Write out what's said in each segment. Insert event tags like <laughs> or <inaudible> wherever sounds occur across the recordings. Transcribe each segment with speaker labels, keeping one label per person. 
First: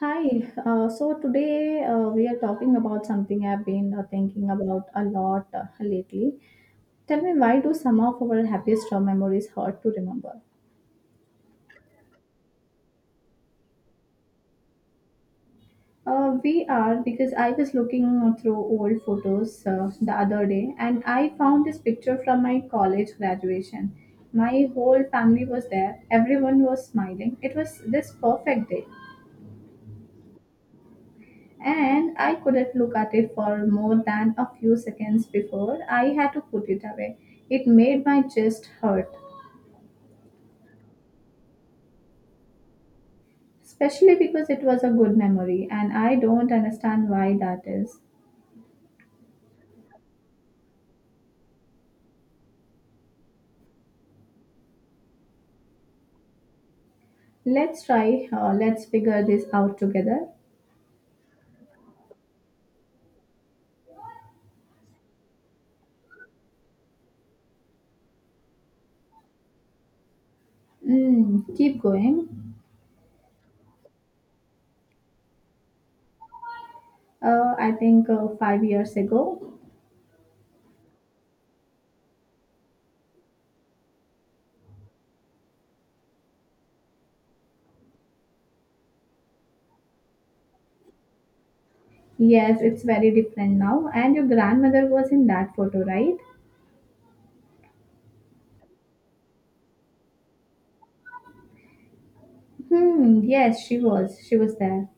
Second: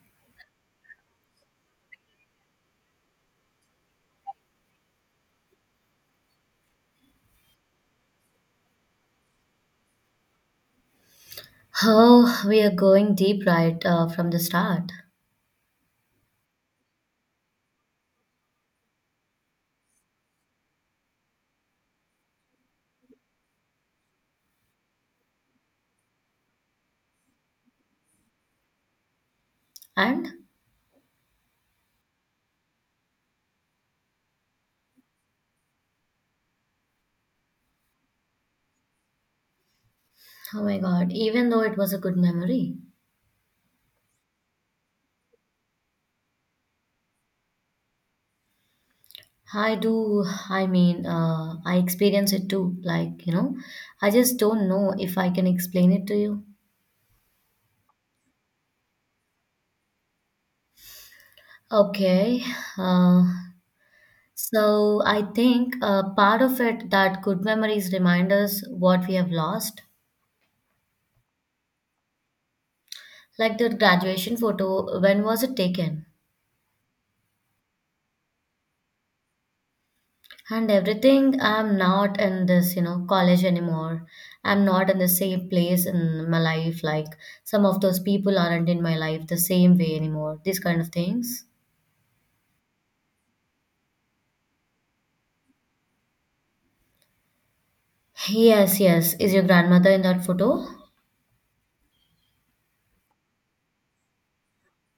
Speaker 1: Hi, so today we are talking about something I've been thinking about a lot lately. Tell me, why do some of our happiest memories hurt to remember?
Speaker 2: Oh, we are going deep right from the start.
Speaker 1: We are because I was looking through old photos the other day and I found this picture from my college graduation. My whole family was there, everyone was smiling. It was this perfect day
Speaker 2: And
Speaker 1: and I couldn't look at it for more than a few seconds before I had to put it away. It made my chest hurt,
Speaker 2: oh my God, even though it was a good memory,
Speaker 1: especially because it was a good memory, and I don't understand why that is.
Speaker 2: I do. I mean, I experience it too. Like, you know, I just don't know if I can explain it to you.
Speaker 1: Let's try, let's figure this out together.
Speaker 2: Okay. Uh, so I think part of it that good memories remind us what we have lost.
Speaker 1: Mm, keep going.
Speaker 2: Like the graduation photo, when was it taken?
Speaker 1: I think 5 years ago.
Speaker 2: And everything, I'm not in this, you know, college anymore. I'm not in the same place in my life, like some of those people aren't in my life the same way anymore, these kind of things.
Speaker 1: Yes, it's very different now. And your grandmother was in that photo, right?
Speaker 2: Yes, yes, is your grandmother in that photo?
Speaker 1: Hmm, yes, she was. She was there.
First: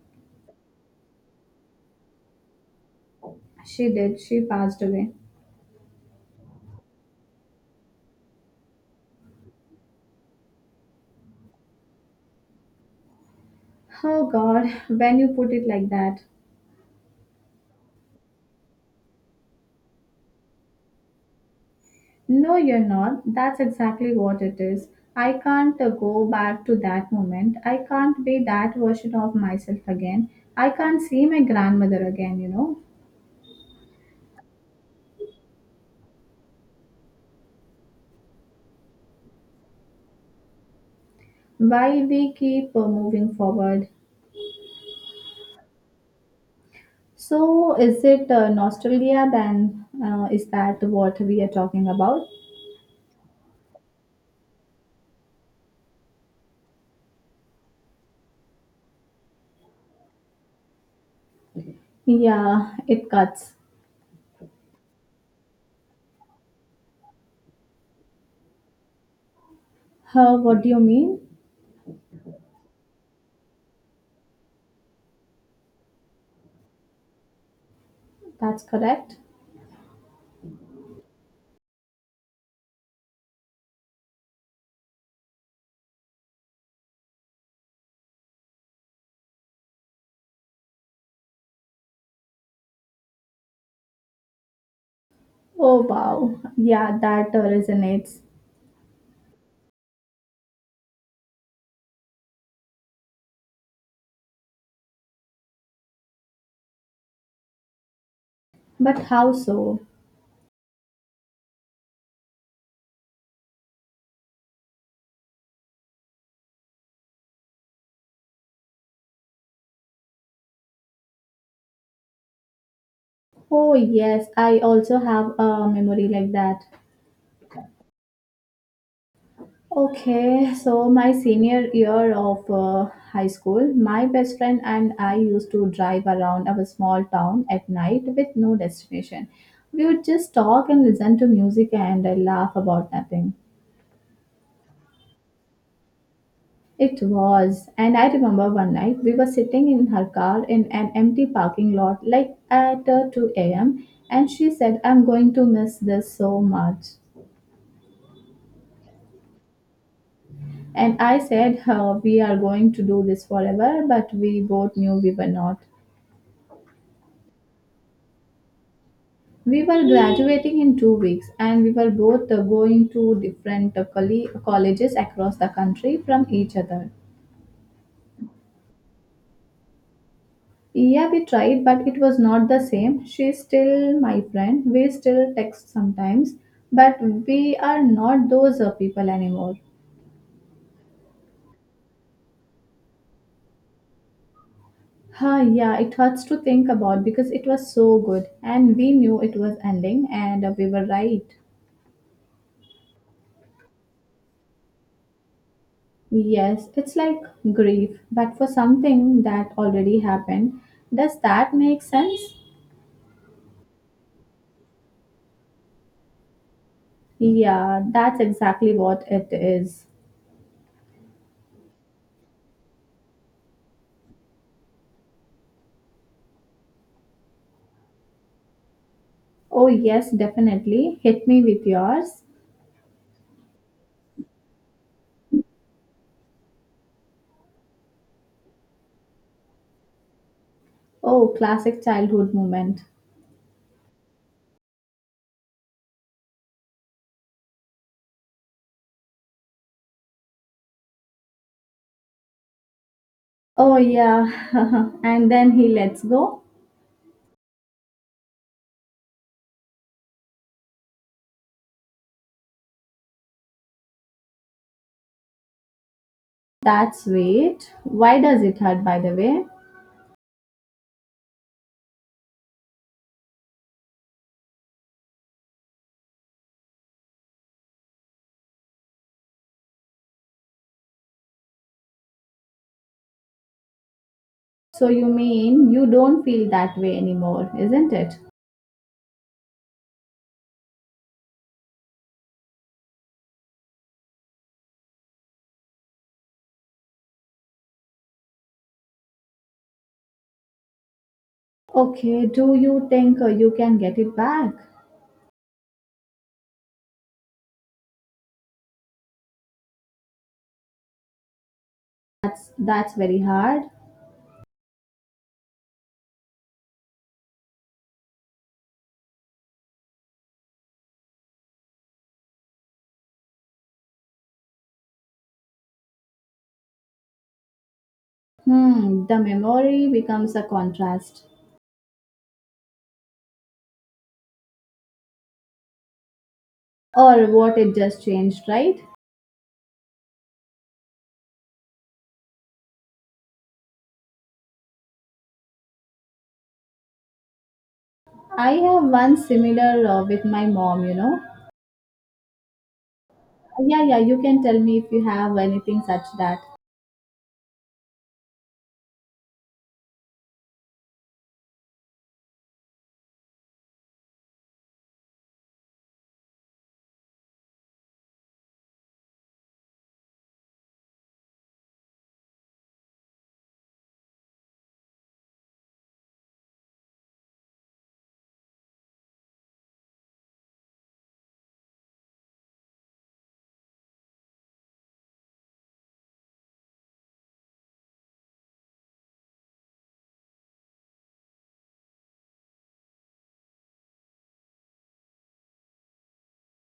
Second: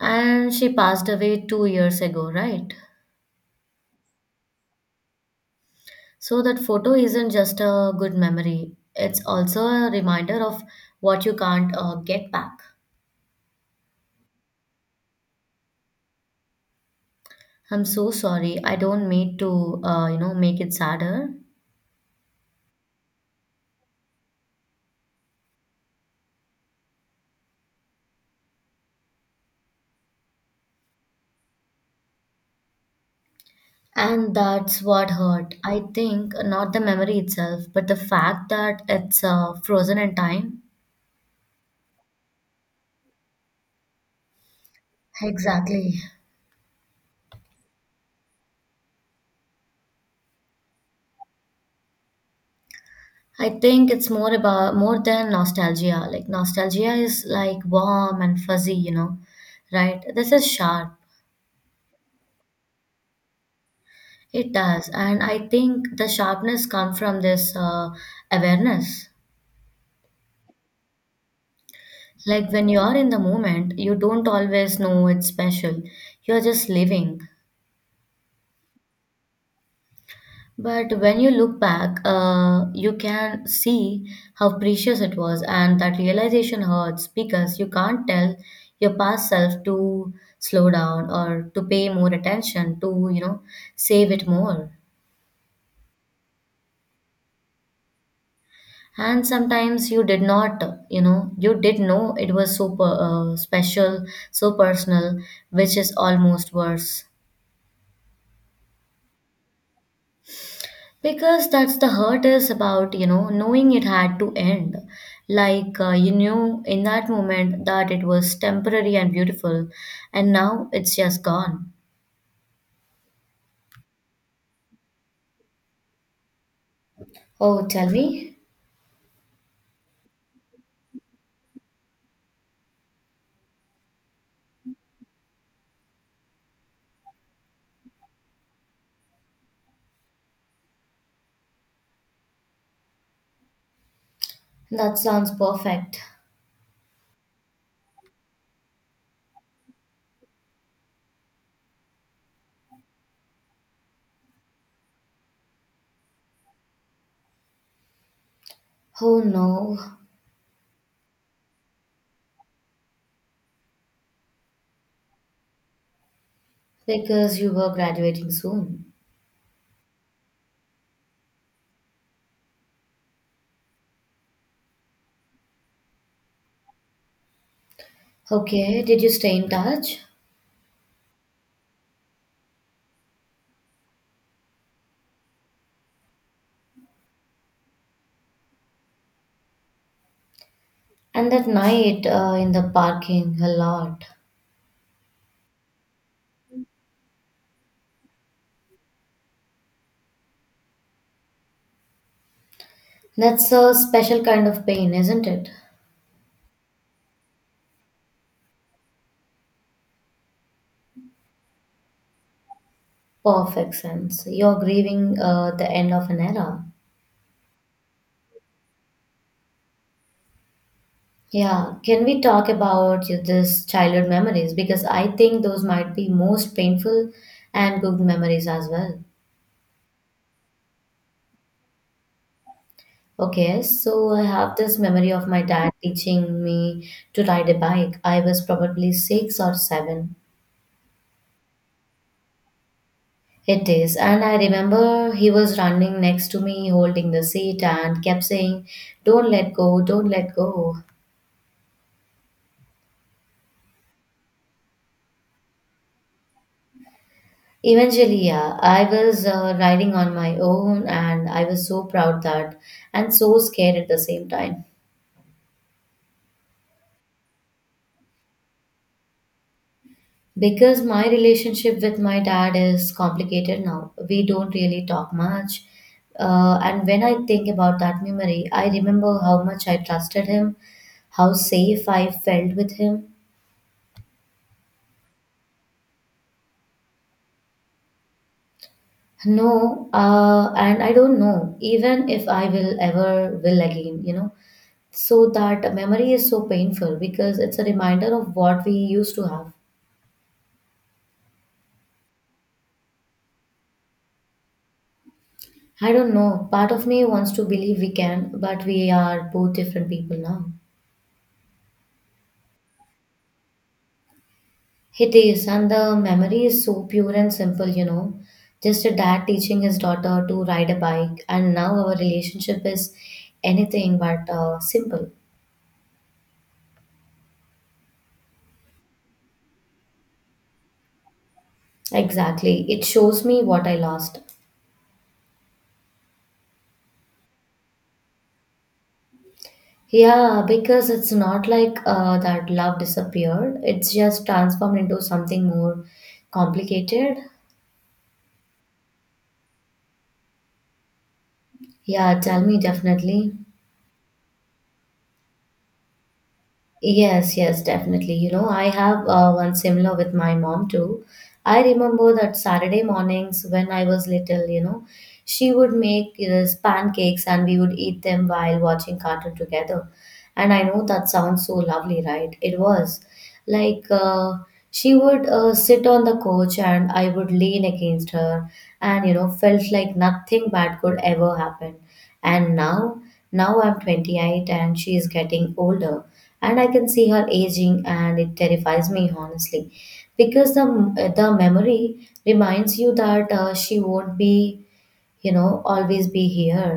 Speaker 2: And she passed away 2 years ago, right?
Speaker 1: She did. She passed away.
Speaker 2: So that photo isn't just a good memory, it's also a reminder of what you can't get back.
Speaker 1: Oh God, when you put it like that.
Speaker 2: I'm so sorry, I don't mean to make it sadder.
Speaker 1: No, you're not. That's exactly what it is. I can't go back to that moment. I can't be that version of myself again. I can't see my grandmother again.
Speaker 2: And that's what hurt. I think not the memory itself, but the fact that it's frozen in time.
Speaker 1: While we keep moving forward.
Speaker 2: Exactly.
Speaker 1: So, is it nostalgia then? Is that what we are talking about?
Speaker 2: I think it's more about, more than nostalgia. Like nostalgia is like warm and fuzzy, you know, right? This is sharp.
Speaker 1: Yeah, it cuts.
Speaker 2: It does, and I think the sharpness comes from this awareness.
Speaker 1: Huh, what do you mean?
Speaker 2: Like when you are in the moment, you don't always know it's special. You're just living.
Speaker 1: That's correct.
Speaker 2: But when you look back, you can see how precious it was, and that realization hurts because you can't tell your past self to slow down or to pay more attention, to, you know, save it more.
Speaker 1: Oh wow. Yeah, that resonates.
Speaker 2: And sometimes you did not, you know, you did know it was so special, so personal, which is almost worse.
Speaker 1: But how so?
Speaker 2: Because that's the hurt is about, you know, knowing it had to end. Like you knew in that moment that it was temporary and beautiful, and now it's just gone.
Speaker 1: Oh, yes, I also have a memory like that.
Speaker 2: Oh, tell me.
Speaker 1: Okay, so my senior year of high school, my best friend and I used to drive around our small town at night with no destination. We would just talk and listen to music and laugh about nothing.
Speaker 2: That sounds perfect.
Speaker 1: It was, and I remember one night we were sitting in her car in an empty parking lot like at 2 a.m. and she said, I'm going to miss this so much.
Speaker 2: Oh no,
Speaker 1: And I said, "Huh, we are going to do this forever, but we both knew we were not.
Speaker 2: because you were graduating soon.
Speaker 1: We were graduating in 2 weeks, and we were both going to different colleges across the country from each other.
Speaker 2: Okay, did you stay in touch?
Speaker 1: Yeah, we tried, but it was not the same. She's still my friend. We still text sometimes, but we are not those people anymore.
Speaker 2: And that night in the parking a lot.
Speaker 1: Huh, yeah, it hurts to think about because it was so good, and we knew it was ending, and we were right.
Speaker 2: That's a special kind of pain, isn't it?
Speaker 1: Yes, it's like grief, but for something that already happened. Does that make sense?
Speaker 2: Perfect sense. You're grieving the end of an era.
Speaker 1: Yeah, that's exactly what it is.
Speaker 2: Yeah, can we talk about this childhood memories? Because I think those might be most painful, and good memories as well.
Speaker 1: Oh, yes, definitely. Hit me with yours.
Speaker 2: Okay, so I have this memory of my dad teaching me to ride a bike. I was probably six or seven.
Speaker 1: Oh, classic childhood moment.
Speaker 2: It is, and I remember he was running next to me, holding the seat, and kept saying, "Don't let go, don't let go."
Speaker 1: Oh, yeah. <laughs> And then he lets go.
Speaker 2: Eventually, yeah, I was riding on my own, and I was so proud that and so scared at the same time.
Speaker 1: That's sweet. Why does it hurt, by the way?
Speaker 2: Because my relationship with my dad is complicated now. We don't really talk much. And when I think about that memory, I remember how much I trusted him, how safe I felt with him.
Speaker 1: So, you mean you don't feel that way anymore, isn't it?
Speaker 2: No, and I don't know, even if I will ever will again, you know. So that memory is so painful because it's a reminder of what we used to have.
Speaker 1: Okay, do you think you can get it back?
Speaker 2: I don't know, part of me wants to believe we can, but we are both different people now.
Speaker 1: That's very hard.
Speaker 2: It is, and the memory is so pure and simple, you know. Just a dad teaching his daughter to ride a bike, and now our relationship is anything but simple.
Speaker 1: Hmm, the memory becomes a contrast,
Speaker 2: Exactly. It shows me what I lost.
Speaker 1: or what it just changed, right?
Speaker 2: Yeah, because it's not like that love disappeared, it's just transformed into something more complicated.
Speaker 1: I have one similar with my mom.
Speaker 2: Yeah, tell me definitely.
Speaker 1: Yeah, yeah, you can tell me if you have anything such that.
Speaker 2: Yes, yes, definitely. You know, I have one similar with my mom too. I remember that Saturday mornings when I was little, you know, she would make these pancakes and we would eat them while watching cartoon together. And I know that sounds so lovely, right? It was. Like, she would sit on the couch and I would lean against her, and you know, felt like nothing bad could ever happen. And now, now I'm 28 and she is getting older, and I can see her aging and it terrifies me, honestly, because the memory reminds you that she won't be, you know, always be here.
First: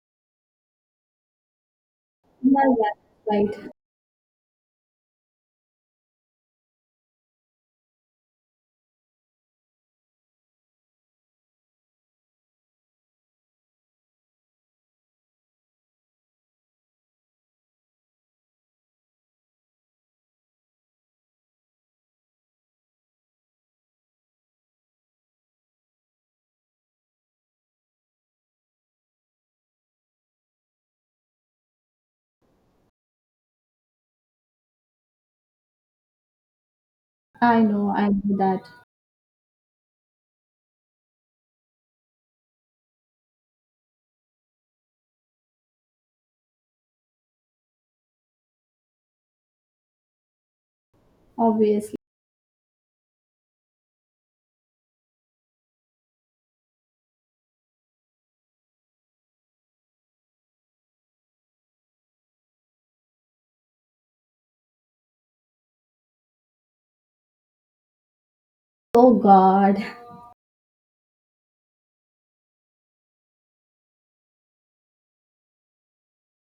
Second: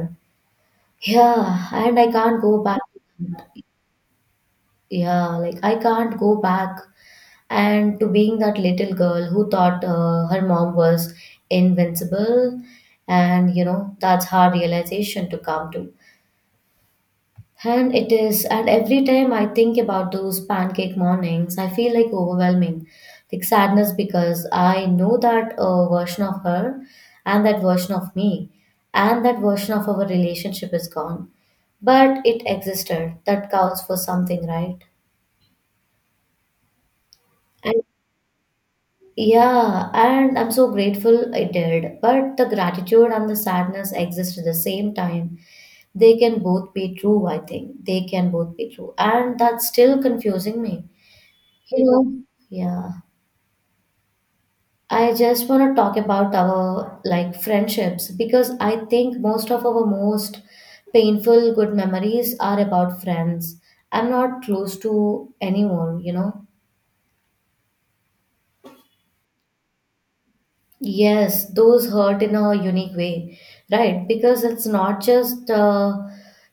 Speaker 2: Yeah, and I can't go
Speaker 1: Yeah,
Speaker 2: back.
Speaker 1: yeah, right.
Speaker 2: Yeah, like I can't go back, and to being that little girl who thought her mom was invincible. And you know, that's hard realization to come to, and it is. And every time I think about those pancake mornings, I feel like overwhelming, like sadness, because I know that version of her, and that version of me, and that version of our relationship is gone. But it existed, that counts for something, right?
Speaker 1: I know that,
Speaker 2: Yeah, and I'm so grateful I did. But the gratitude and the sadness exist at the same time. They can both be true, I think. They can both be true. And that's still confusing me. You
Speaker 1: obviously.
Speaker 2: know, yeah. I just want to talk about our like friendships, because I think most of our most painful good memories are about friends. I'm not close to anyone, you know.
Speaker 1: Oh God.
Speaker 2: Yes, those hurt in a unique way, right? Because it's not just, uh,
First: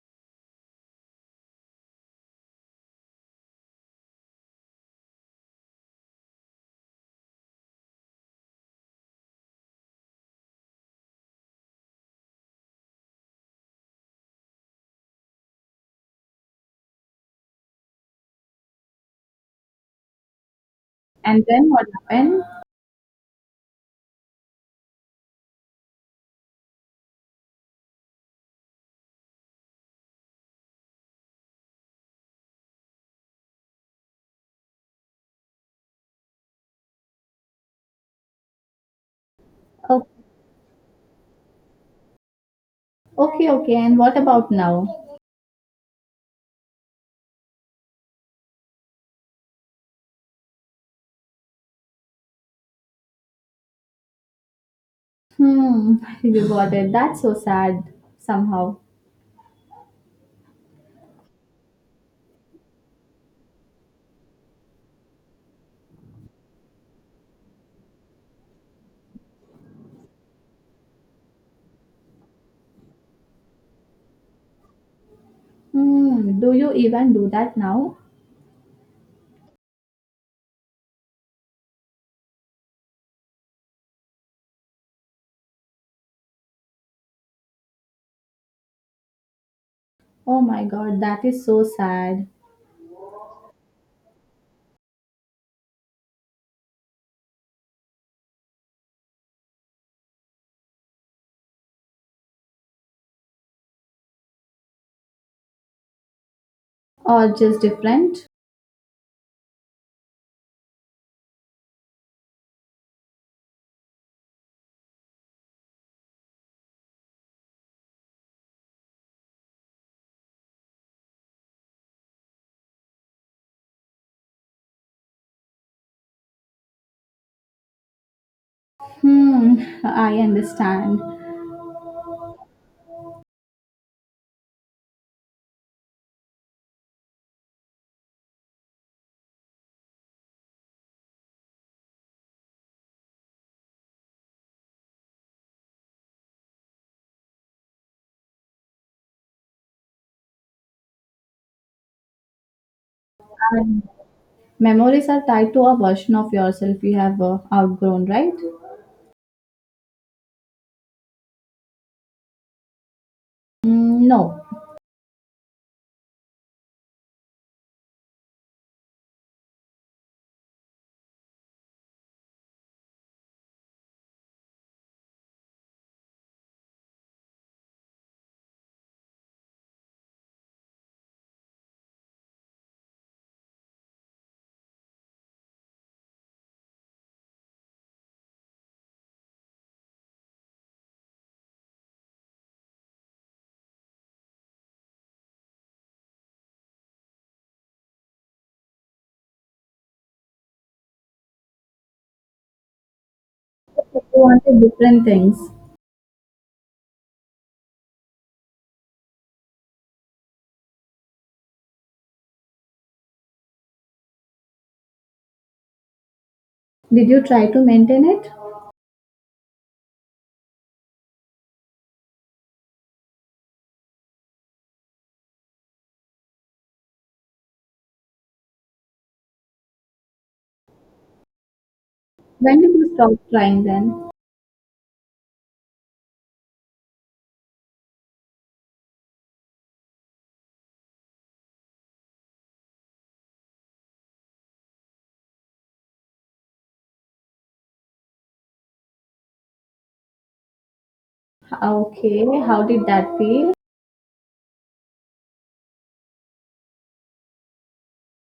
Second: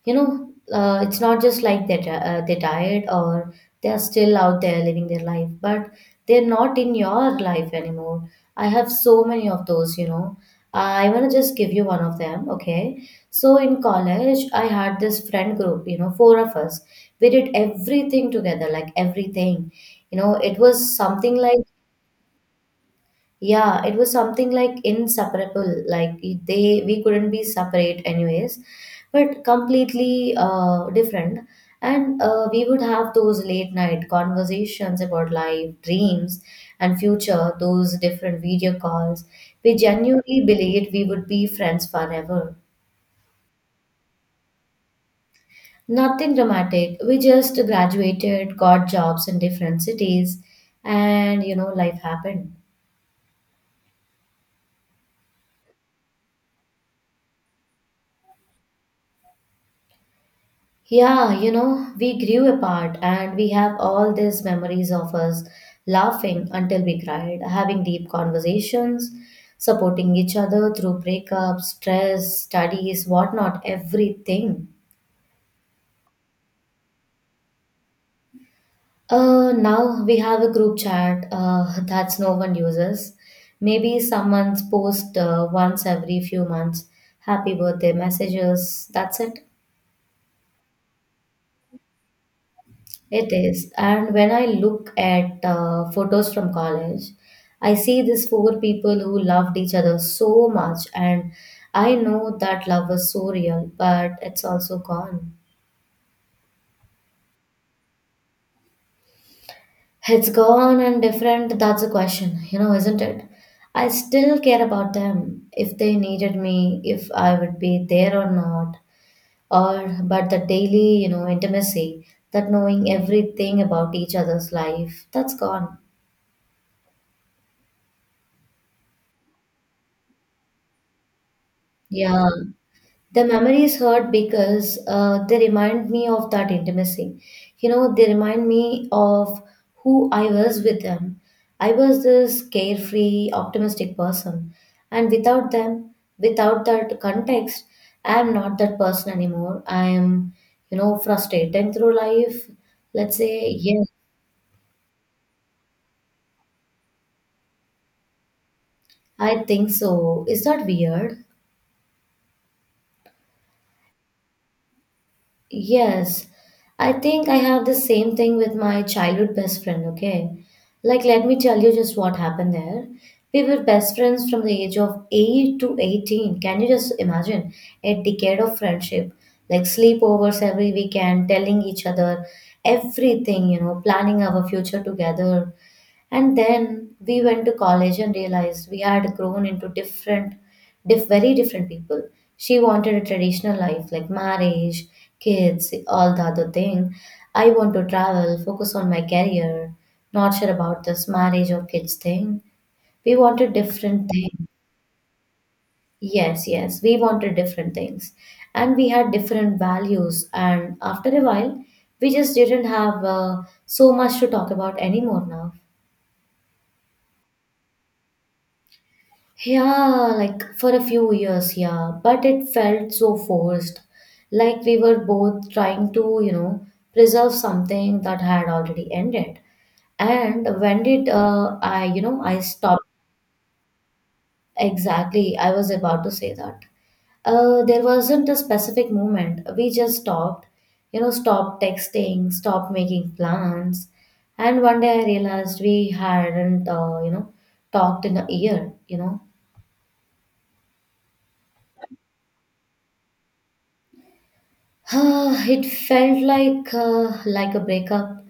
Speaker 2: you know, uh, it's not just like they're, they're tired, or they're still out there living their life, but they're not in your life anymore. I have so many of those, you know. I want to just give you one of them, okay? So in college, I had this friend group, you know, four of us. We did everything together, like everything. You know, it was something
Speaker 1: And
Speaker 2: like,
Speaker 1: then what happened?
Speaker 2: yeah, it was something like inseparable. Like they, we couldn't be separate anyways, but completely different. And we would have those late night conversations about life, dreams, and future. Those different video calls. We
Speaker 1: Oh,
Speaker 2: genuinely believed we would be friends forever.
Speaker 1: okay, okay. And what about now?
Speaker 2: Nothing dramatic. We just graduated, got jobs in different cities, and you know, life happened.
Speaker 1: Hmm, <laughs> you got it. That's so sad somehow.
Speaker 2: Yeah, you know, we grew apart and we have all these memories of us laughing until we cried, having deep conversations, supporting each other through breakups, stress, studies, whatnot, everything.
Speaker 1: Hmm, do you even do that now?
Speaker 2: Now we have a group chat <laughs> that no one uses. Maybe someone's post once every few months, happy birthday messages, that's it.
Speaker 1: Oh my God, that is so sad.
Speaker 2: It is. And when I look at photos from college, I see these four people who loved each other so much. And I know that love was so real, but it's also gone.
Speaker 1: Or just different?
Speaker 2: It's gone and different. That's a question, you know, isn't it? I still care about them. If they needed me, if I would be there or not. Or, but the daily, you know, intimacy, that knowing everything about each other's life, that's gone.
Speaker 1: Hmm, I understand.
Speaker 2: Yeah, the memories hurt because they remind me of that intimacy. You know, they remind me of who I was with them. I was this carefree, optimistic person. And without them, without that context, I am not that person anymore. I am, you know, frustrated through life. Let's say, yes,
Speaker 1: And memories are tied to a version of yourself you have outgrown, right?
Speaker 2: I think so. Is that weird?
Speaker 1: Mm, no,
Speaker 2: Yes, I think I have the same thing with my childhood best friend, okay? Like, let me tell you just what happened there. We were best friends from the age of 8 to 18. Can you just imagine a decade of friendship? Like, sleepovers every weekend, telling each other everything, you know, planning our future together, and then we went to college and realized we had grown into different, very different people. She wanted a traditional life, like marriage, kids, all the other thing. I want to travel, focus on my career, not sure about this marriage or kids thing. We wanted
Speaker 1: you
Speaker 2: different things.
Speaker 1: wanted different things.
Speaker 2: Yes, yes, we wanted different things. And we had different values, and after a while we just didn't have so much to talk about anymore now.
Speaker 1: Did you try to maintain it?
Speaker 2: Yeah, like for a few years, yeah, but it felt so forced. Like we were both trying to, you know, preserve something that had already ended. And when did I, you know, I
Speaker 1: When did
Speaker 2: stopped,
Speaker 1: you stop trying then?
Speaker 2: exactly. I was about to say that. There wasn't a specific moment. We just stopped, you know, stopped texting, stopped making plans. And one day I realized we hadn't, talked in a year, you know.
Speaker 1: Okay, how did that feel?
Speaker 2: <sighs> It felt like a breakup,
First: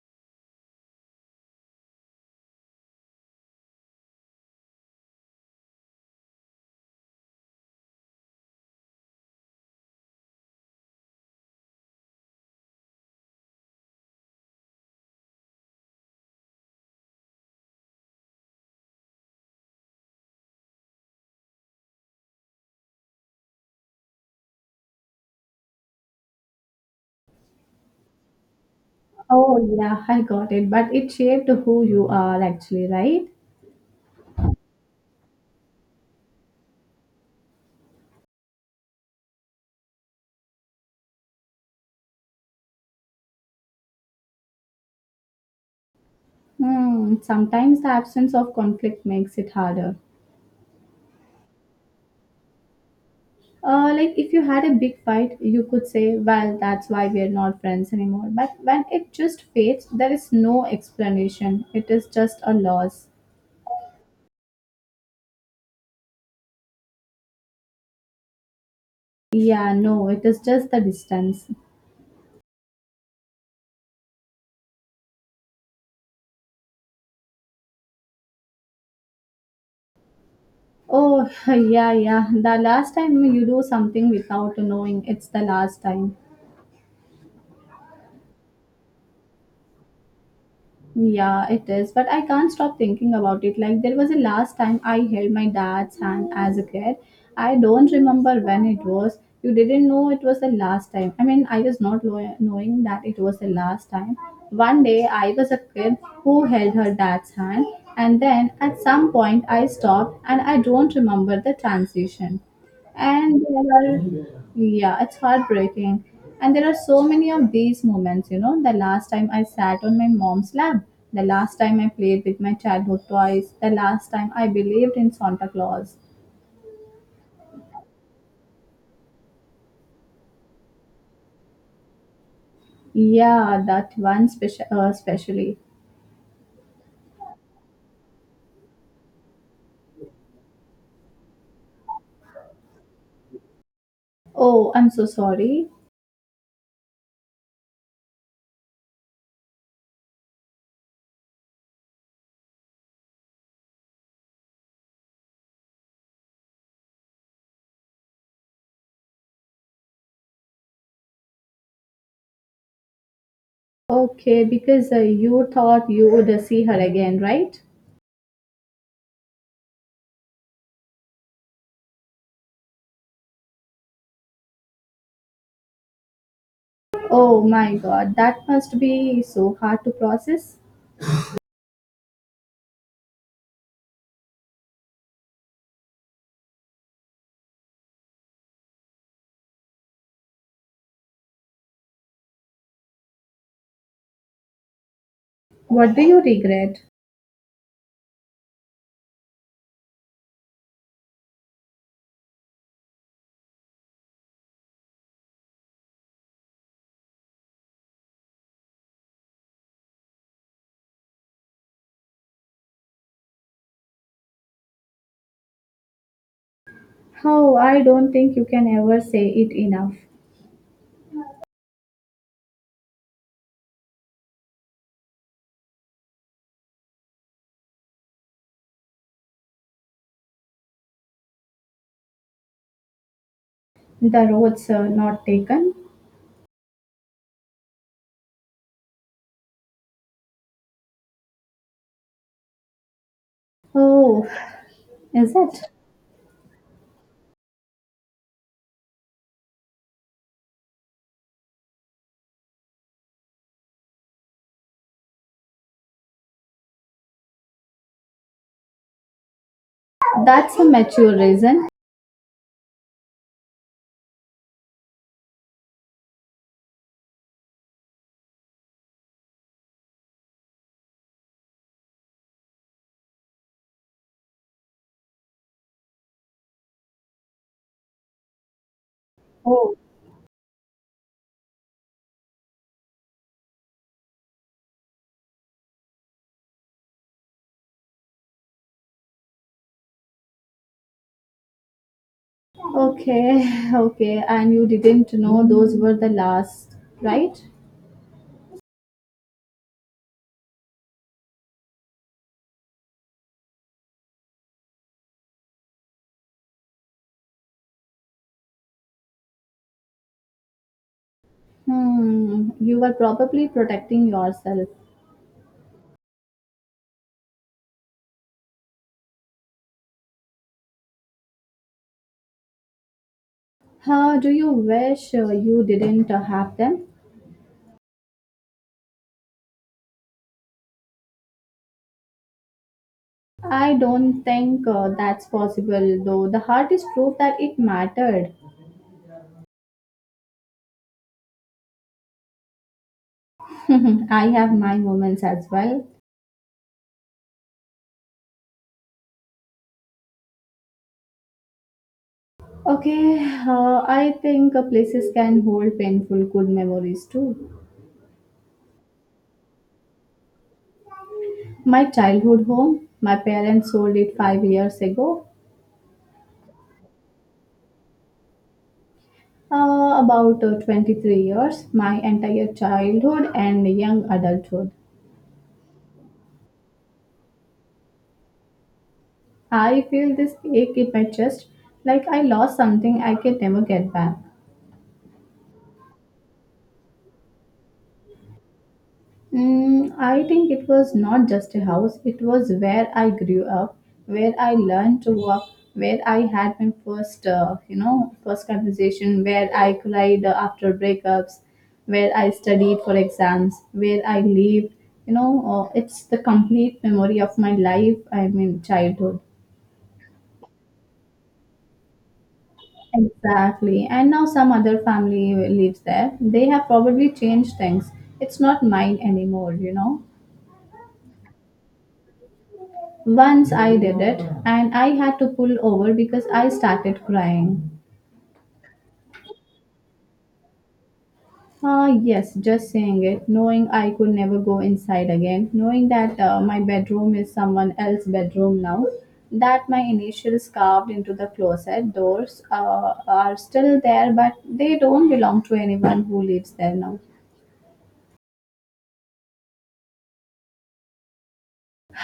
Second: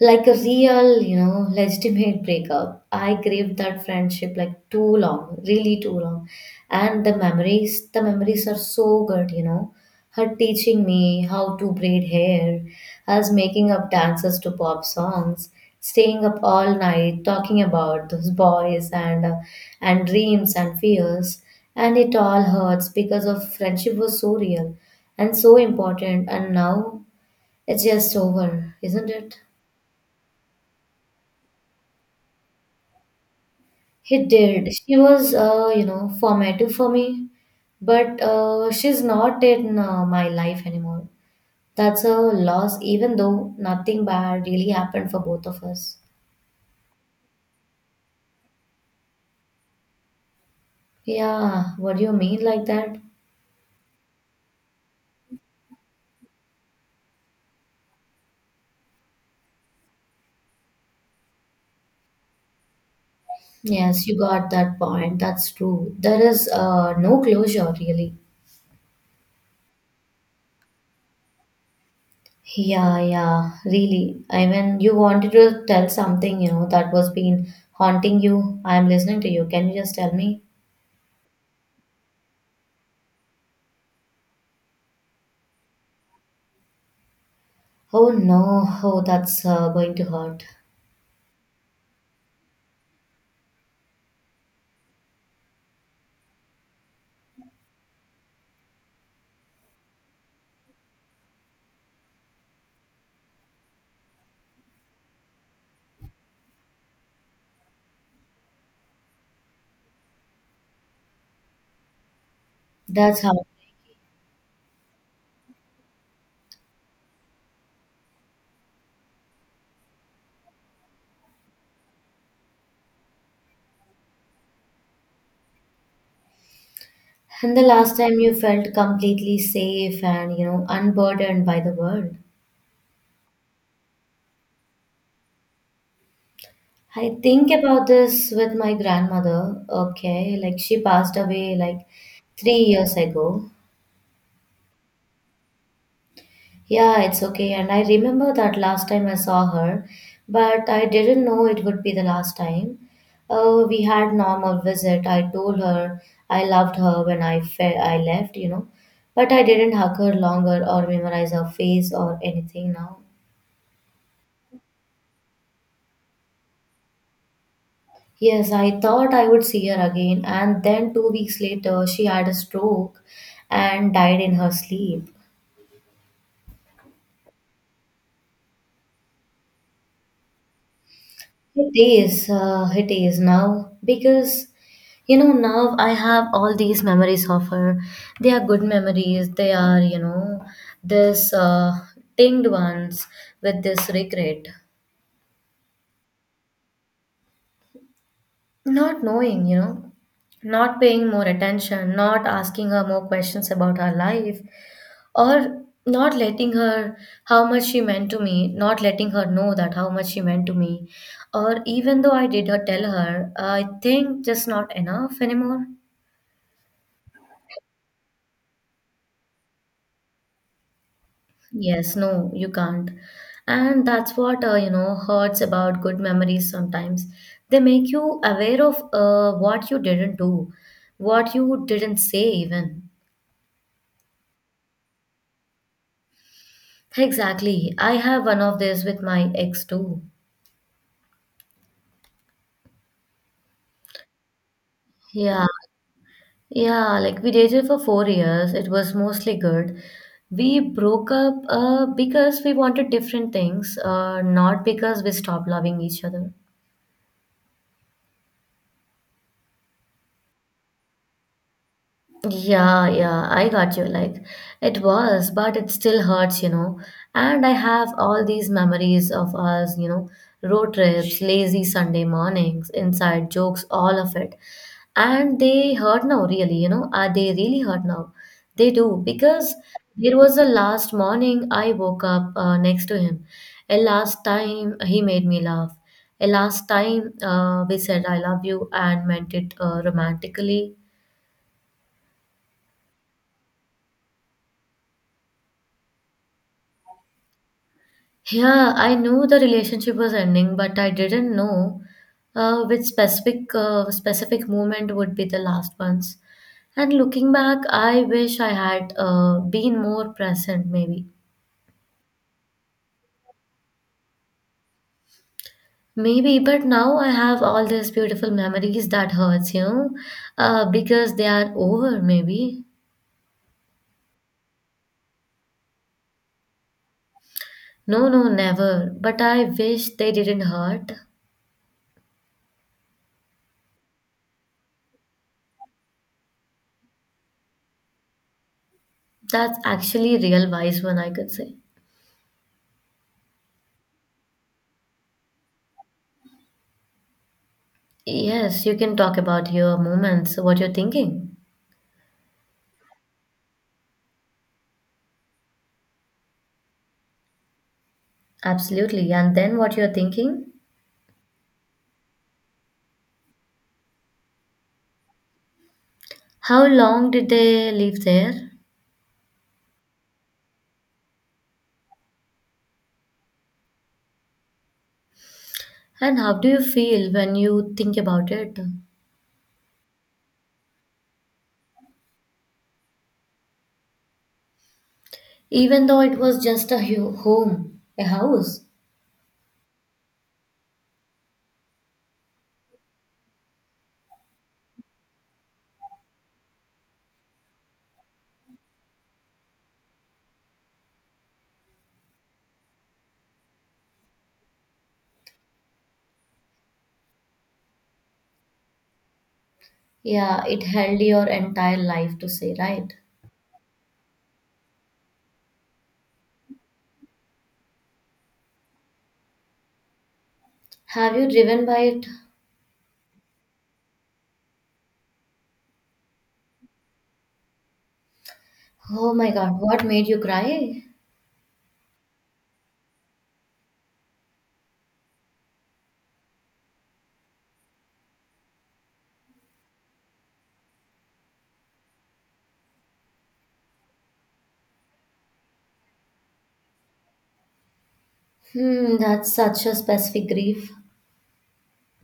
Speaker 2: like a real, you know, legitimate breakup. I craved that friendship like too long, really too long. And the memories are so good, you know. Her teaching me how to braid hair, us making up dances to pop songs, staying up all night talking about those boys and and dreams and fears. And it all hurts because of friendship was so real and so important, and now it's just over, isn't it?
Speaker 1: Oh, yeah, <laughs> I got it. But it shaped who you are actually, right?
Speaker 2: He did. She was, you know, formative for me, but she's not in my life anymore. That's a loss, even though nothing bad really happened for both of us.
Speaker 1: Hmm, sometimes the absence of conflict makes it harder.
Speaker 2: Yeah, what do you mean like that?
Speaker 1: Like if you had a big fight, you could say, "Well, that's why we are not friends anymore." But when it just fades, there is no explanation. It is just a loss.
Speaker 2: Yes, you got that point. That's true. There is no closure, really.
Speaker 1: Yeah, no, it is just the distance.
Speaker 2: Yeah, yeah, really. I mean, you wanted to tell something, you know, that was been haunting you. I am listening to you. Can you just tell me?
Speaker 1: Oh, <laughs> yeah, yeah. The last time you do something without knowing, it's the last time.
Speaker 2: Oh no, oh, that's going to hurt.
Speaker 1: Yeah, it is. But I can't stop thinking about it. Like, there was a last time I held my dad's hand as a kid. I don't remember when it was. You didn't know it was the last time. I mean, I was not knowing that it was the last time. One day, I was a kid who held her dad's hand. And then at some point, I stopped and I don't remember the transition,
Speaker 2: That's how.
Speaker 1: and there are, yeah, it's heartbreaking. And there are so many of these moments, you know, the last time I sat on my mom's lap, the last time I played with my childhood toys, the last time I believed in Santa Claus.
Speaker 2: And the last time you felt completely safe and, you know, unburdened by the world.
Speaker 1: Yeah, that one special, especially.
Speaker 2: I think about this with my grandmother. Okay, like she passed away like 3 years ago.
Speaker 1: Oh, I'm so sorry.
Speaker 2: Yeah, it's okay. And I remember that last time I saw her, but I didn't know it would be the last time. We had normal visit. I told her I loved her when I left, you know, but I didn't hug her longer or memorize her face or anything now.
Speaker 1: Okay, because you thought you would see her again, right?
Speaker 2: Yes, I thought I would see her again, and then 2 weeks later, she had a stroke and died in her sleep.
Speaker 1: Oh my God, that must be so hard to process.
Speaker 2: It is now because you know, now I have all these memories of her. They are good memories, they are, you know, this tinged ones with this regret,
Speaker 1: What do you regret?
Speaker 2: not knowing, you know, not paying more attention, not asking her more questions about her life, or not letting her how much she meant to me not letting her know that how much she meant to me or even though I did her tell her I think just not enough anymore
Speaker 1: How, I don't think you can ever say it enough.
Speaker 2: yes no you can't. And that's what you know hurts about good memories sometimes they make you aware of what you didn't do what you didn't say even
Speaker 1: The roads are not taken.
Speaker 2: exactly I have one of these with my ex too
Speaker 1: Oh, is
Speaker 2: yeah.
Speaker 1: it?
Speaker 2: Yeah, like we dated for 4 years. It was mostly good. We broke up because we wanted different things, not because we stopped loving each other.
Speaker 1: That's a mature reason.
Speaker 2: Yeah, yeah, I got you. Like, it was, but it still hurts, you know. And I have all these memories of us, you know, road trips, lazy Sunday mornings, inside jokes, all of it. And they hurt now, really, you know. Are they really hurt now? They do, because
Speaker 1: Oh,
Speaker 2: there was a last morning I woke up next to him. A last time he made me laugh. A last time we said, I love you, and meant it romantically.
Speaker 1: okay, <laughs> okay. And you didn't know those were the last, right?
Speaker 2: Yeah, I knew the relationship was ending, but I didn't know which specific moment would be the last ones. And looking back, I wish I had been more present, maybe.
Speaker 1: Hmm, you were probably protecting yourself.
Speaker 2: Maybe, but now I have all these beautiful memories that hurts, you know, because they are over, maybe.
Speaker 1: Huh, do you wish you didn't have them?
Speaker 2: No, no, never. But I wish they didn't hurt.
Speaker 1: I don't think that's possible, though the heart is proof that it mattered.
Speaker 2: That's actually real wise one, I could say.
Speaker 1: <laughs> I have my moments as well.
Speaker 2: Yes, you can talk about your moments, what you're thinking.
Speaker 1: Okay, I think places can hold painful good memories too.
Speaker 2: Absolutely. And then what you're thinking?
Speaker 1: My childhood home, my parents sold it 5 years ago.
Speaker 2: How long did they live there?
Speaker 1: About 23 years, my entire childhood and young adulthood.
Speaker 2: And how do you feel when you think about it?
Speaker 1: I feel this ache in my chest like I lost something I can never get back.
Speaker 2: Even though it was just a home, a house,
Speaker 1: Mm, I think it was not just a house, it was where I grew up, where I learned to walk, where I had my first conversation, where I cried after breakups, where I studied for exams, where I lived. You know, it's the complete memory of my life, I mean, childhood.
Speaker 2: yeah, it held your entire life to say, right?
Speaker 1: Exactly. And now some other family lives there. They have probably changed things. It's not mine anymore.
Speaker 2: Have you driven by it?
Speaker 1: Once I did it, and I had to pull over because I started crying.
Speaker 2: Oh my God, what made you cry?
Speaker 1: Ah, yes, just saying it, knowing I could never go inside again, knowing that my bedroom is someone else's bedroom now, that my initials carved into the closet doors are still there, but they don't belong to anyone who lives there now.
Speaker 2: Hmm, that's such a specific grief,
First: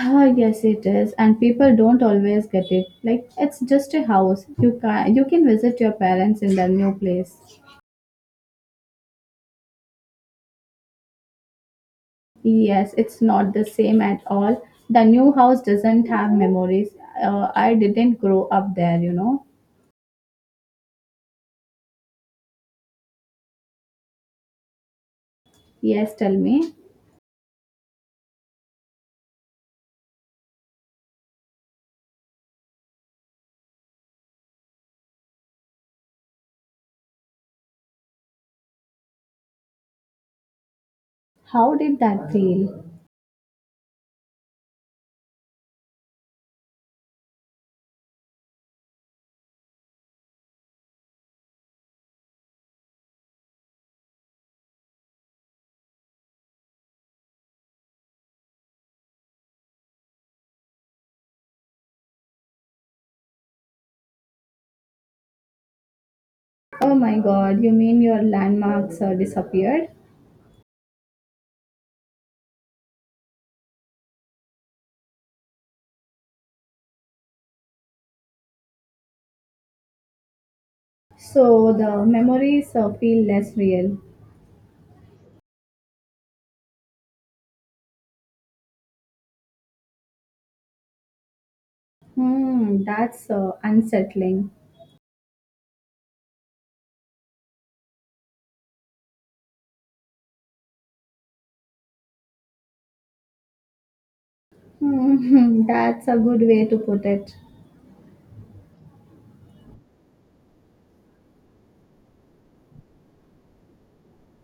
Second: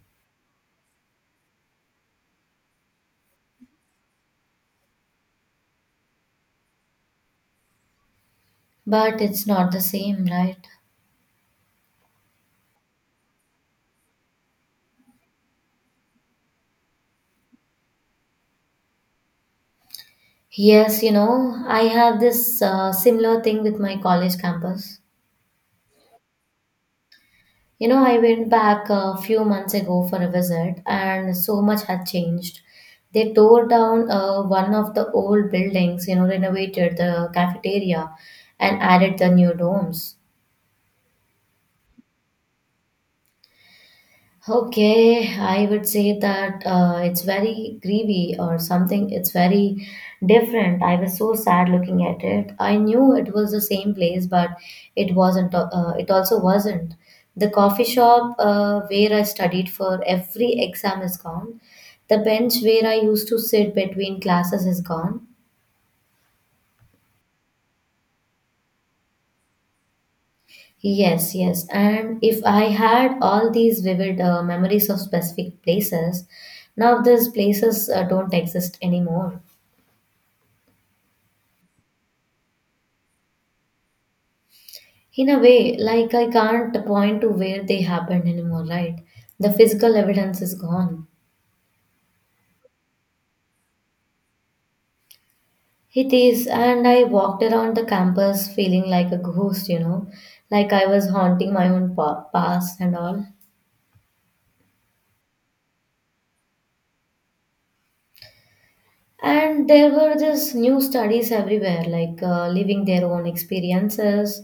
Speaker 1: Ah, yes, it is, and people don't always get it. Like it's just a house. You can visit your parents in their new place.
Speaker 2: but it's not the same, right?
Speaker 1: Yes, it's not the same at all. The new house doesn't have memories. I didn't grow up there.
Speaker 2: Yes, you know, I have this similar thing with my college campus.
Speaker 1: Yes, tell me.
Speaker 2: You know, I went back a few months ago for a visit, and so much had changed. They tore down one of the old buildings, you know, renovated the cafeteria, and added the new domes.
Speaker 1: How did that feel?
Speaker 2: Okay, I would say that it's very grievy or something. It's very different. I was so sad looking at it. I knew it was the same place, but it wasn't. It also wasn't. The coffee shop where I studied for every exam is gone. The bench where I used to sit between classes is gone.
Speaker 1: Oh my God, you mean your landmarks disappeared?
Speaker 2: Yes, yes. And if I had all these vivid memories of specific places, now these places don't exist anymore.
Speaker 1: So the memories feel less real.
Speaker 2: In a way, like I can't point to where they happened anymore, right? The physical evidence is gone.
Speaker 1: Hmm, that's unsettling.
Speaker 2: It is, and I walked around the campus feeling like a ghost, you know, like I was haunting my own past and all.
Speaker 1: Hmm, <laughs> that's a good way to put it.
Speaker 2: And there were just new studies everywhere, like living their own experiences,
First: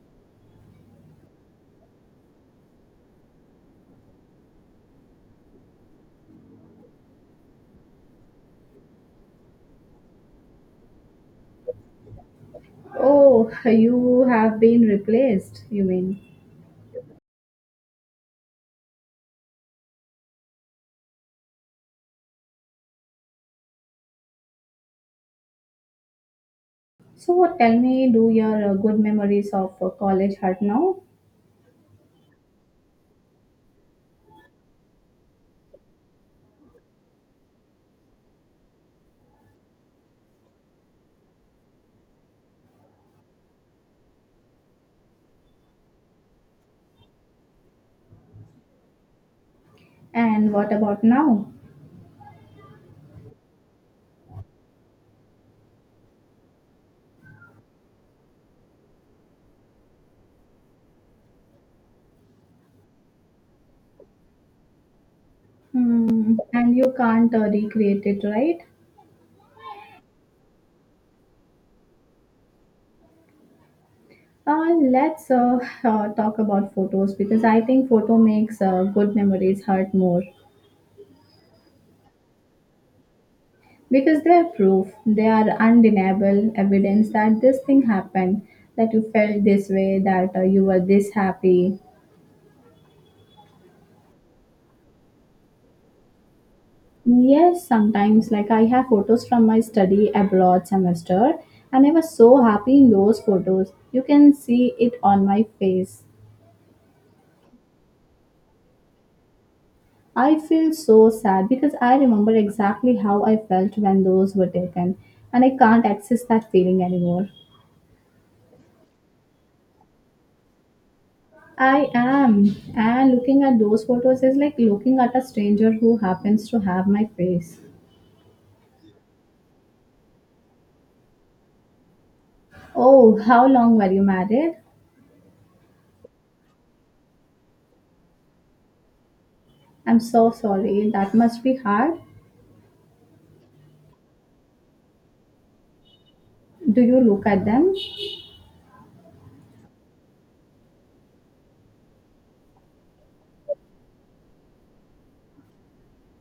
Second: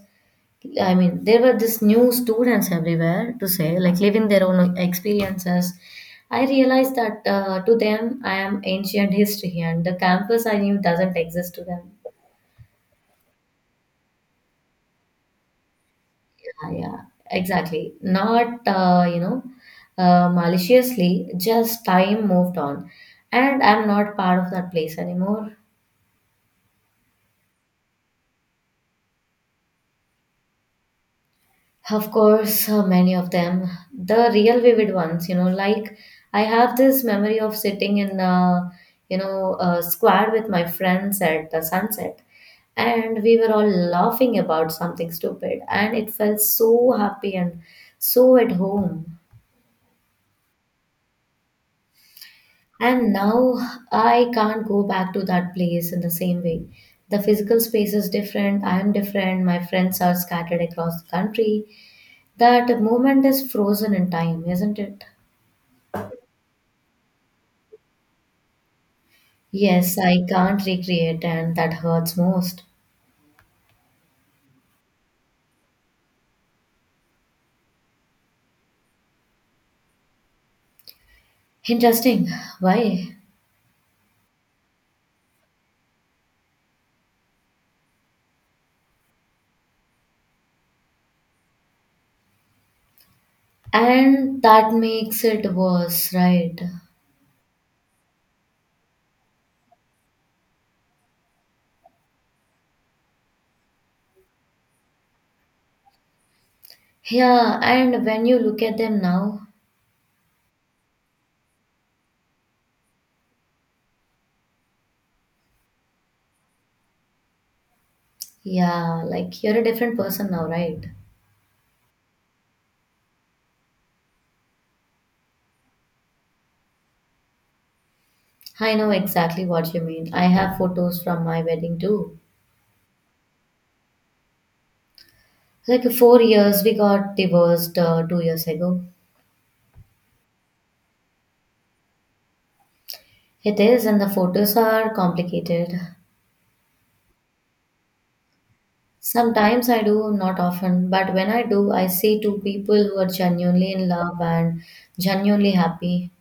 Speaker 2: I mean, there were this new students everywhere to say, like living their own experiences. I realized that to them, I am ancient history, and the campus I knew doesn't exist to them.
Speaker 1: Oh, you have been replaced, you mean?
Speaker 2: Yeah, yeah, exactly. Not, you know, maliciously, just time moved on. And I'm not part of that place anymore.
Speaker 1: So tell me, do your good memories of college hurt now?
Speaker 2: Of course, many of them. The real vivid ones, you know, like I have this memory of sitting in, you know, a square with my friends at the sunset, and we were all laughing about something stupid, and it felt so happy and so at home.
Speaker 1: And what about now?
Speaker 2: And now I can't go back to that place in the same way. The physical space is different, I am different, my friends are scattered across the country. That moment is frozen in time, isn't it?
Speaker 1: Hmm. And you can't recreate it, right?
Speaker 2: Yes, I can't recreate, and that hurts most.
Speaker 1: Let's talk about photos because I think photo makes good memories hurt more
Speaker 2: Interesting. Why?
Speaker 1: because they are proof, they are undeniable evidence that this thing happened, that you felt this way, that you were this happy.
Speaker 2: And that makes it worse, right?
Speaker 1: Yes, sometimes like I have photos from my study abroad semester and I was so happy in those photos. You can see it on my face.
Speaker 2: Yeah, and when you look at them now,
Speaker 1: I feel so sad because I remember exactly how I felt when those were taken, and I can't access that feeling anymore.
Speaker 2: yeah, like you're a different person now, right?
Speaker 1: I am, and looking at those photos is like looking at a stranger who happens to have my face.
Speaker 2: I know exactly what you mean. I have photos from my wedding too.
Speaker 1: Oh, how long were you married?
Speaker 2: Like 4 years, we got divorced 2 years ago.
Speaker 1: I'm so sorry, that must be hard.
Speaker 2: It is, and the photos are complicated.
Speaker 1: Do you look at them?
Speaker 2: Sometimes I do, not often, but when I do, I see two people who are genuinely in love and genuinely happy.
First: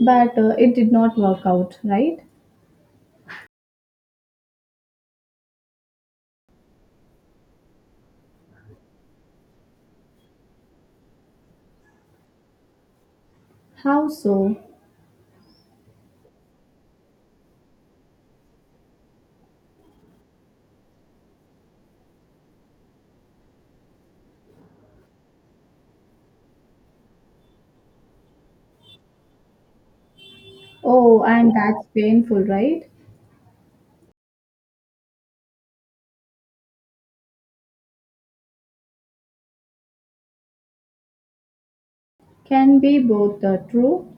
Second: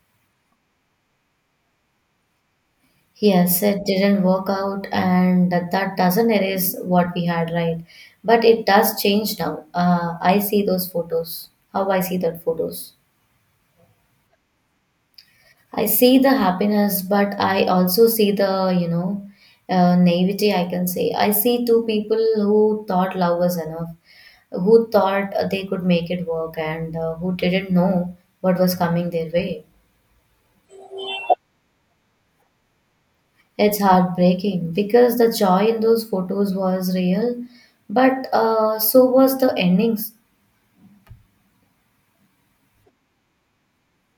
Speaker 1: But it did not work out, right?
Speaker 2: Yes, it didn't work out, and that doesn't erase what we had, right? But it does change now. I see those photos, how I see that photos.
Speaker 1: How so?
Speaker 2: I see the happiness, but I also see the, you know, naivety, I can say. I see two people who thought love was enough, who thought they could make it work, and who didn't know what was coming their way.
Speaker 1: Oh, and that's painful, right?
Speaker 2: It's heartbreaking because the joy in those photos was real, but so was the endings.
Speaker 1: Can be both true.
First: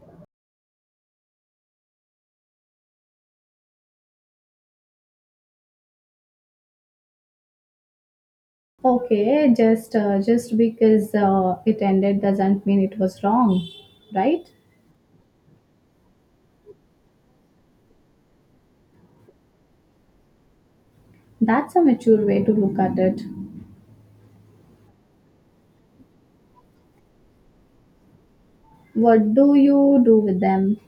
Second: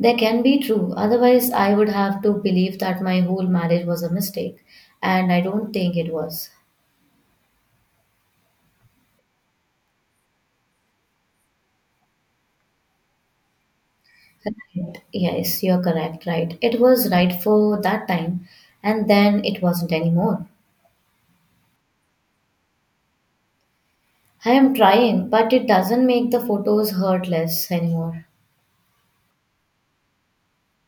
Speaker 2: They can be true, otherwise, I would have to believe that my whole marriage was a mistake, and I don't think it was.
Speaker 1: Okay, just because it ended doesn't mean it was wrong, right?
Speaker 2: Right. Yes, you're correct, right. It was right for that time, and then it wasn't anymore.
Speaker 1: That's a mature way to look at it.
Speaker 2: I am trying, but it doesn't make the photos hurtless anymore.
Speaker 1: What do you do with them?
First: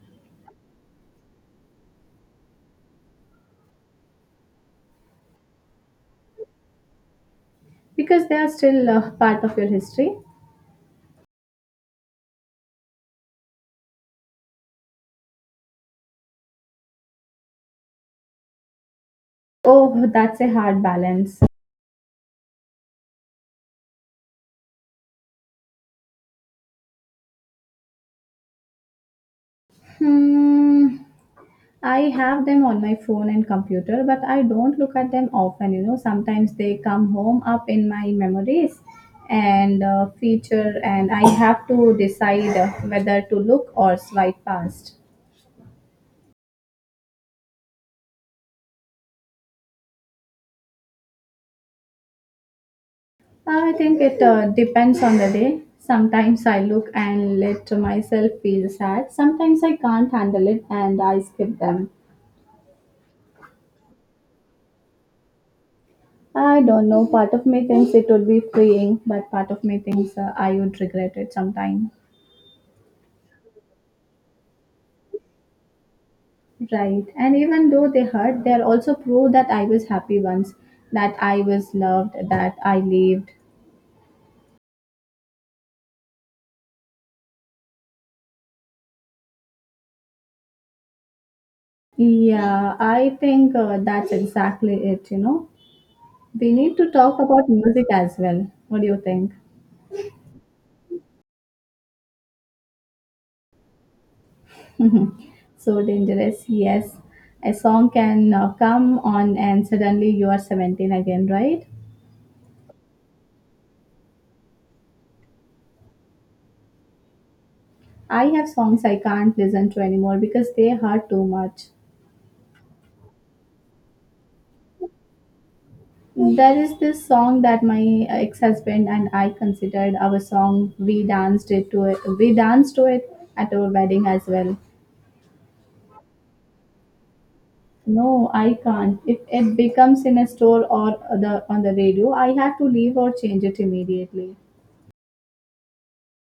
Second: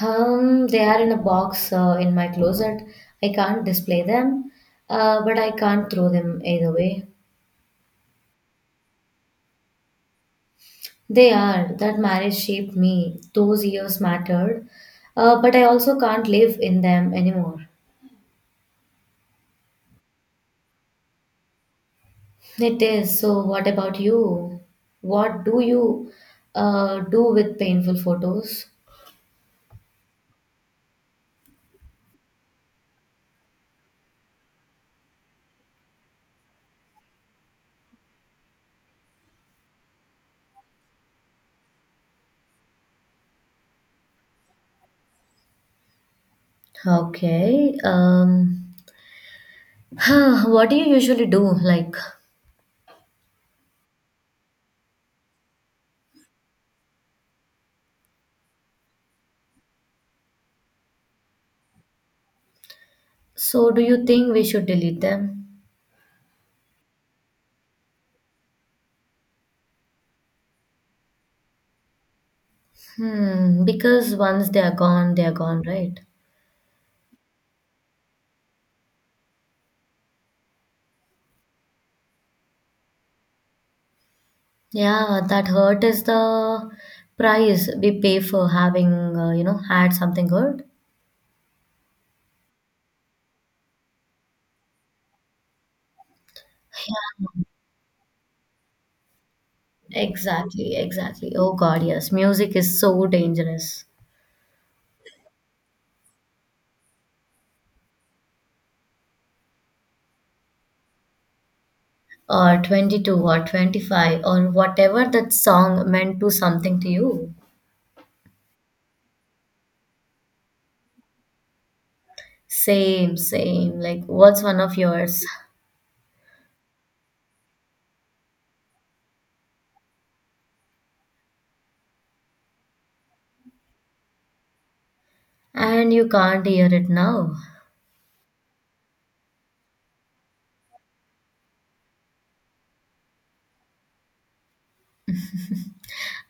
Speaker 2: They are in a box in my closet. I can't display them, but I can't throw them either way.
Speaker 1: Because they are still part of your history.
Speaker 2: They are. That marriage shaped me. Those years mattered, but I also can't live in them anymore.
Speaker 1: Oh, that's a hard balance.
Speaker 2: It is. So, what about you? What do you do with painful photos?
Speaker 1: Hmm. I have them on my phone and computer, but I don't look at them often. You know, sometimes they come home up in my memories and feature, and I have to decide whether to look or swipe past.
Speaker 2: Okay. <sighs> What do you usually do? Like,
Speaker 1: I think it depends on the day. Sometimes I look and let myself feel sad. Sometimes I can't handle it and I skip them.
Speaker 2: so do you think we should delete them?
Speaker 1: I don't know. Part of me thinks it would be freeing, but part of me thinks I would regret it sometime.
Speaker 2: Hmm, because once they are gone, right?
Speaker 1: Right. And even though they hurt, they are also proof that I was happy once, that I was loved, that I lived.
Speaker 2: Yeah, that hurt is the price we pay for having, you know, had something good.
Speaker 1: Yeah, I think that's exactly it. We need to talk
Speaker 2: Yeah,
Speaker 1: about music as well. What do you think?
Speaker 2: exactly, exactly. Oh God, yes, music is so dangerous.
Speaker 1: So dangerous. Yes, a song can come on and suddenly you are 17 again, right?
Speaker 2: Or 22 or 25 or whatever that song meant to something to you.
Speaker 1: I have songs I can't listen to anymore because they hurt too much.
Speaker 2: Same, same. Like, what's one of yours?
Speaker 1: There is this song that my ex-husband and I considered our song. We danced it to it. We danced to it at our wedding as well.
Speaker 2: And you can't hear it now.
Speaker 1: No, I can't. If it becomes in a store or the on the radio, I have to leave or change it immediately.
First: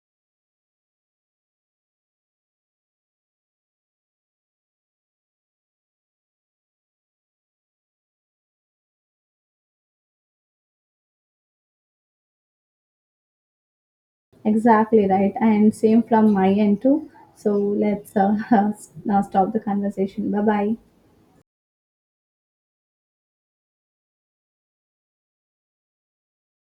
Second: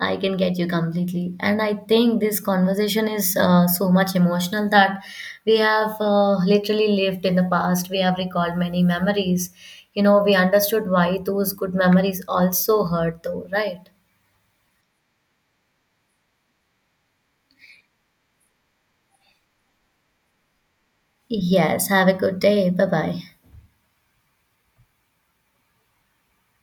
Speaker 2: I can get you completely. And I think this conversation is so much emotional that we have literally lived in the past. We have recalled many memories. You know, we understood why those good memories also hurt, though, right?
Speaker 1: Exactly right, and same from my end too. So let's <laughs> now stop the conversation. Bye bye.
Speaker 2: Yes, have a good day. Bye bye.